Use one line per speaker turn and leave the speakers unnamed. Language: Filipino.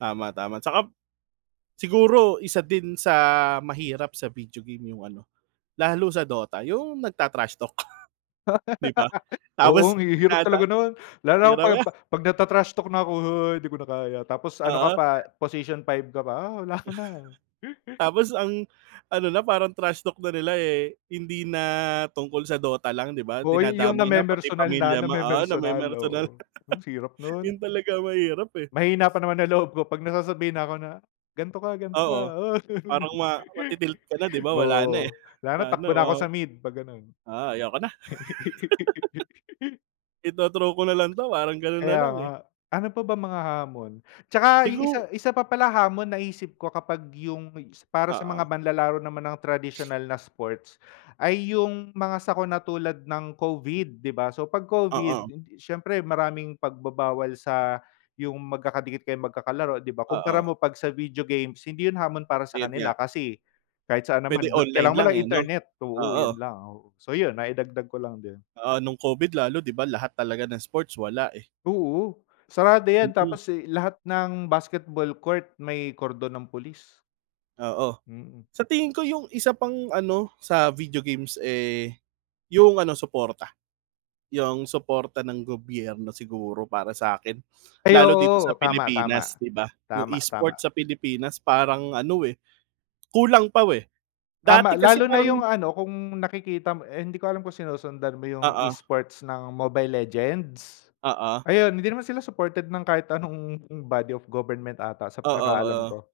Tama, tama tsaka, siguro isa din sa mahirap sa video game yung ano, lalo sa DOTA yung nagta-trash talk, di ba?
Oo,
Tapos
ang hihirap
tinata
talaga nun lalo na
hirap
pag
nga.
pag nagta-trash talk na ako "Uy di ko na kaya" Tapos ano ka
Oo.
pa position 5 ka pa, oh, wala na.
Tapos ang ano na, parang trash talk na nila eh, hindi na tungkol sa Dota lang di ba
Oo yun yung
dinadamay na pati
na-memersonal na
pamilya ma oo
na-memersonal
namemersonal,
oo hmm hirap
yun
nun.
talaga ang mahirap eh.
Mahina pa naman ng loob ko pag nasasabihin na ako na, "Ganto ka ganto ka
Oo.
uy."
Parang ma mati-tilt ka na di ba wala na eh,
Oo, lalo
wala na
takbo na ako
wow.
sa mid pag ganun.
Ah, ayaw ko na. Ito-throw ko na lang 'to parang ganun
Kaya
nalang
nga,
eh.
ano pa ba mga hamon? Tsaka isa
Sigu
isa pa pala hamon naisip ko kapag yung para sa mga
Oo.
manlalaro naman ng tradisyonal na sports, ay yung mga sakuna tulad ng Covid di ba? So pag Covid,
Oo.
siyempre maraming pagbabawal sa yung magkakadikit kayong magkakalaro di ba kumpara
Oo.
mo pag sa video games hindi yun hamon para sa
Ayun
kanila
nga.
kasi, kahit saan naman
Pwede online
kailangan mo
lang
lang
eh, 'no?
internet, oo,
Oo.
yun lang, oo, so yun naidagdag ko lang din.
Oo, nung Covid lalo di ba lahat talaga ng sports wala eh.
Oo, sarado yan
Mhm.
tapos eh, lahat ng basketball court may kordon ng pulis.
Oo.
Mm.
Sa tingin ko yung isa pang ano, sa video games eh, yung ano suporta. Yung suporta ng gobyerno siguro para sa'kin,
Ay
lalo dito sa
oo, tama,
Pilipinas
tama.
di ba, yung
tama,
e-sports
tama.
sa Pilipinas parang ano eh, kulang pa eh,
Tama
dati kasi
lalo na
parang
yung ano kung nakikita mo eh, hindi ko alam kung sinusundan mo yung
Oo.
e-sports ng Mobile Legends?
Oo.
Ayun hindi naman sila supported ng kahit anong body of government ata sa
Oo,
pagkakaalam ko.
oo.